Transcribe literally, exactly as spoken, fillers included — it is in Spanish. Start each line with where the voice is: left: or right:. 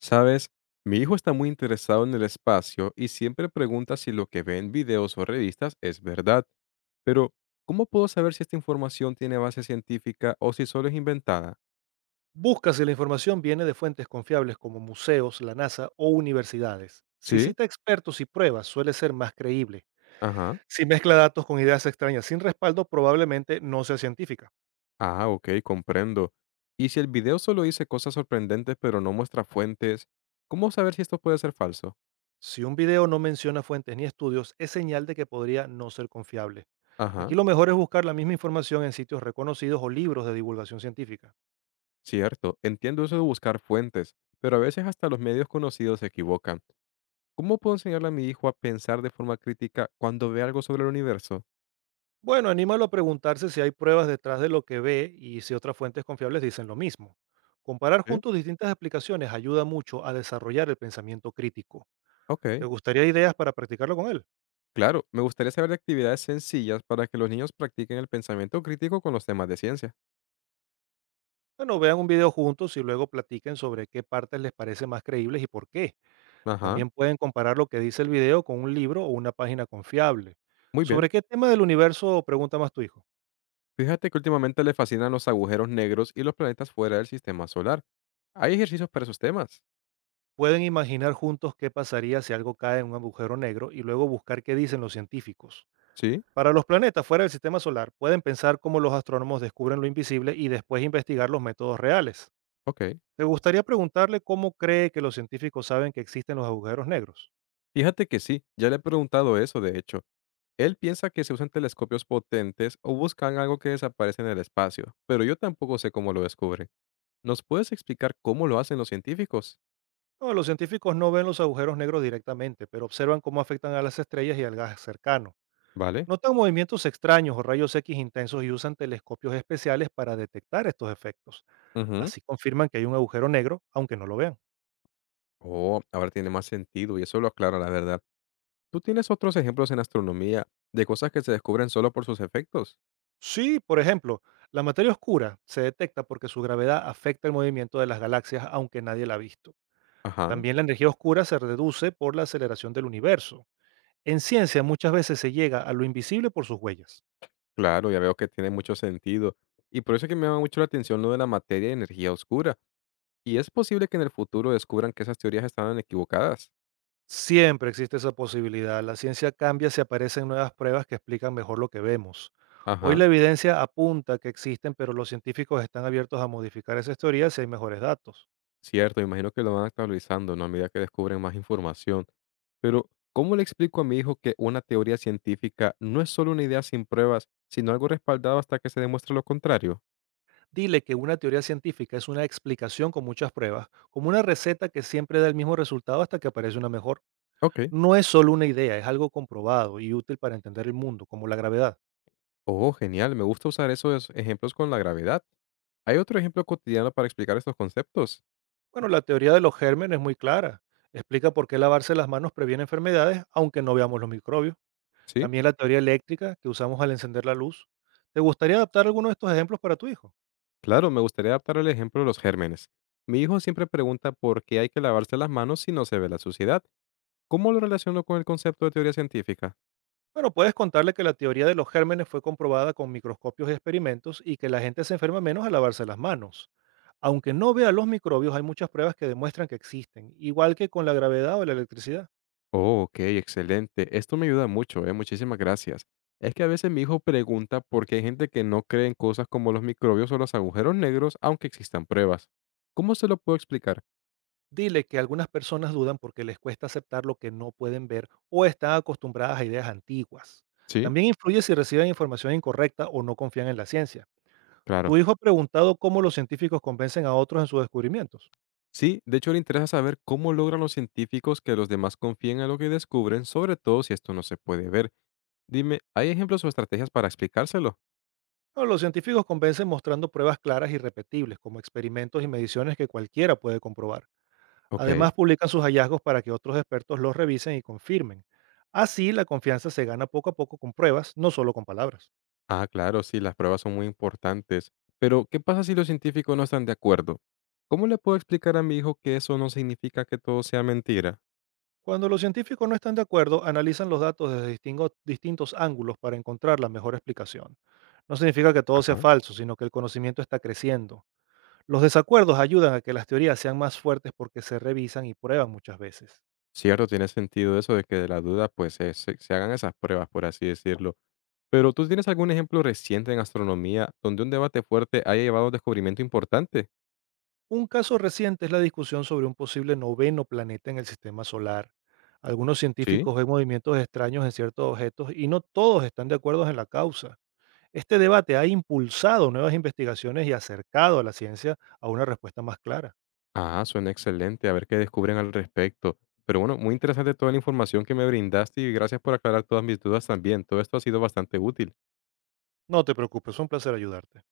left: Sabes, mi hijo está muy interesado en el espacio y siempre pregunta si lo que ve en videos o revistas es verdad, pero ¿cómo puedo saber si esta información tiene base científica o si solo es inventada?
right: Busca si la información viene de fuentes confiables como museos, la NASA o universidades. Si
left: ¿Sí?
right: cita expertos y pruebas, suele ser más creíble.
left: Ajá.
right: Si mezcla datos con ideas extrañas sin respaldo, probablemente no sea científica.
left: Ah, ok, comprendo. Y si el video solo dice cosas sorprendentes pero no muestra fuentes, ¿cómo saber si esto puede ser falso?
right: Si un video no menciona fuentes ni estudios, es señal de que podría no ser confiable.
left: Ajá,
right: Aquí lo mejor es buscar la misma información en sitios reconocidos o libros de divulgación científica.
left: cierto, entiendo eso de buscar fuentes, pero a veces hasta los medios conocidos se equivocan. ¿Cómo puedo enseñarle a mi hijo a pensar de forma crítica cuando ve algo sobre el universo?
right: Bueno, anímalo a preguntarse si hay pruebas detrás de lo que ve y si otras fuentes confiables dicen lo mismo. Comparar
left: ¿Sí?
right: juntos distintas explicaciones ayuda mucho a desarrollar el pensamiento crítico.
left: Ok,
right: ¿Te gustaría ideas para practicarlo con él?
left: claro, me gustaría saber de actividades sencillas para que los niños practiquen el pensamiento crítico con los temas de ciencia.
right: Bueno, vean un video juntos y luego platiquen sobre qué partes les parecen más creíbles y por qué.
left: Ajá,
right: También pueden comparar lo que dice el video con un libro o una página confiable.
left: muy bien.
right: ¿Sobre qué tema del universo pregunta más tu hijo?
left: Fíjate que últimamente le fascinan los agujeros negros y los planetas fuera del sistema solar. ¿Hay ejercicios para esos temas?
right: Pueden imaginar juntos qué pasaría si algo cae en un agujero negro y luego buscar qué dicen los científicos.
left: Sí,
right: Para los planetas fuera del sistema solar, pueden pensar cómo los astrónomos descubren lo invisible y después investigar los métodos reales.
left: ok.
right: ¿Te gustaría preguntarle cómo cree que los científicos saben que existen los agujeros negros?
left: Fíjate que sí, ya le he preguntado eso, de hecho. Él piensa que se usan telescopios potentes o buscan algo que desaparece en el espacio, pero yo tampoco sé cómo lo descubren. ¿Nos puedes explicar cómo lo hacen los científicos?
right: No, los científicos no ven los agujeros negros directamente, pero observan cómo afectan a las estrellas y al gas cercano.
left: Vale.
right: Notan movimientos extraños o rayos equis intensos y usan telescopios especiales para detectar estos efectos.
left: Ujú.
right: Así confirman que hay un agujero negro, aunque no lo vean.
left: Oh, ahora tiene más sentido y eso lo aclara la verdad. ¿Tú tienes otros ejemplos en astronomía de cosas que se descubren solo por sus efectos?
right: Sí, por ejemplo, la materia oscura se detecta porque su gravedad afecta el movimiento de las galaxias aunque nadie la ha visto.
left: Ajá,
right: También la energía oscura se reduce por la aceleración del universo. En ciencia muchas veces se llega a lo invisible por sus huellas.
left: claro, ya veo que tiene mucho sentido. Y por eso es que me llama mucho la atención lo de la materia y energía oscura. Y es posible que en el futuro descubran que esas teorías estaban equivocadas.
right: Siempre existe esa posibilidad. La ciencia cambia si aparecen nuevas pruebas que explican mejor lo que vemos. Hoy
left: Ajá,
right: la evidencia apunta que existen, pero los científicos están abiertos a modificar esas teorías si hay mejores datos.
left: cierto, imagino que lo van actualizando, ¿no? A medida que descubren más información. Pero, ¿cómo le explico a mi hijo que una teoría científica no es solo una idea sin pruebas, sino algo respaldado hasta que se demuestre lo contrario?
right: Dile que una teoría científica es una explicación con muchas pruebas, como una receta que siempre da el mismo resultado hasta que aparece una mejor.
left: Ok.
right: No es solo una idea, es algo comprobado y útil para entender el mundo, como la gravedad.
left: Oh, genial, me gusta usar esos ejemplos con la gravedad. ¿Hay otro ejemplo cotidiano para explicar estos conceptos?
right: Bueno, la teoría de los gérmenes es muy clara. Explica por qué lavarse las manos previene enfermedades, aunque no veamos los microbios.
left: Sí,
right: También la teoría eléctrica que usamos al encender la luz. ¿Te gustaría adaptar alguno de estos ejemplos para tu hijo?
left: claro, me gustaría adaptar el ejemplo de los gérmenes. Mi hijo siempre pregunta por qué hay que lavarse las manos si no se ve la suciedad. ¿Cómo lo relaciono con el concepto de teoría científica?
right: Bueno, puedes contarle que la teoría de los gérmenes fue comprobada con microscopios y experimentos y que la gente se enferma menos al lavarse las manos. Aunque no vea los microbios, hay muchas pruebas que demuestran que existen, igual que con la gravedad o la electricidad.
left: Oh, ok, excelente. Esto me ayuda mucho, eh. Muchísimas gracias. Es que a veces mi hijo pregunta por qué hay gente que no cree en cosas como los microbios o los agujeros negros, aunque existan pruebas. ¿Cómo se lo puedo explicar?
right: Dile que algunas personas dudan porque les cuesta aceptar lo que no pueden ver o están acostumbradas a ideas antiguas.
left: Sí,
right: También influye si reciben información incorrecta o no confían en la ciencia.
left: claro.
right: ¿Tu hijo ha preguntado cómo los científicos convencen a otros en sus descubrimientos?
left: Sí, de hecho le interesa saber cómo logran los científicos que los demás confíen a lo que descubren, sobre todo si esto no se puede ver. Dime, ¿hay ejemplos o estrategias para explicárselo?
right: Bueno, los científicos convencen mostrando pruebas claras y repetibles, como experimentos y mediciones que cualquiera puede comprobar.
left: Ok.
right: Además, publican sus hallazgos para que otros expertos los revisen y confirmen. Así, la confianza se gana poco a poco con pruebas, no solo con palabras.
left: Ah, claro, sí, las pruebas son muy importantes. Pero, ¿qué pasa si los científicos no están de acuerdo? ¿Cómo le puedo explicar a mi hijo que eso no significa que todo sea mentira?
right: Cuando los científicos no están de acuerdo, analizan los datos desde distingo- distintos ángulos para encontrar la mejor explicación. No significa que todo sea
left: Ajá.
right: falso, sino que el conocimiento está creciendo. Los desacuerdos ayudan a que las teorías sean más fuertes porque se revisan y prueban muchas veces.
left: Cierto, tiene sentido eso de que de la duda pues se, se- se hagan esas pruebas, por así decirlo. Pero, ¿tú tienes algún ejemplo reciente en astronomía donde un debate fuerte haya llevado a un descubrimiento importante?
right: Un caso reciente es la discusión sobre un posible noveno planeta en el sistema solar. Algunos
left: Sí.
right: científicos ven movimientos extraños en ciertos objetos y no todos están de acuerdo en la causa. Este debate ha impulsado nuevas investigaciones y acercado a la ciencia a una respuesta más clara.
left: Ah, suena excelente. A ver qué descubren al respecto. Pero bueno, muy interesante toda la información que me brindaste y gracias por aclarar todas mis dudas también. Todo esto ha sido bastante útil.
right: No te preocupes, es un placer ayudarte.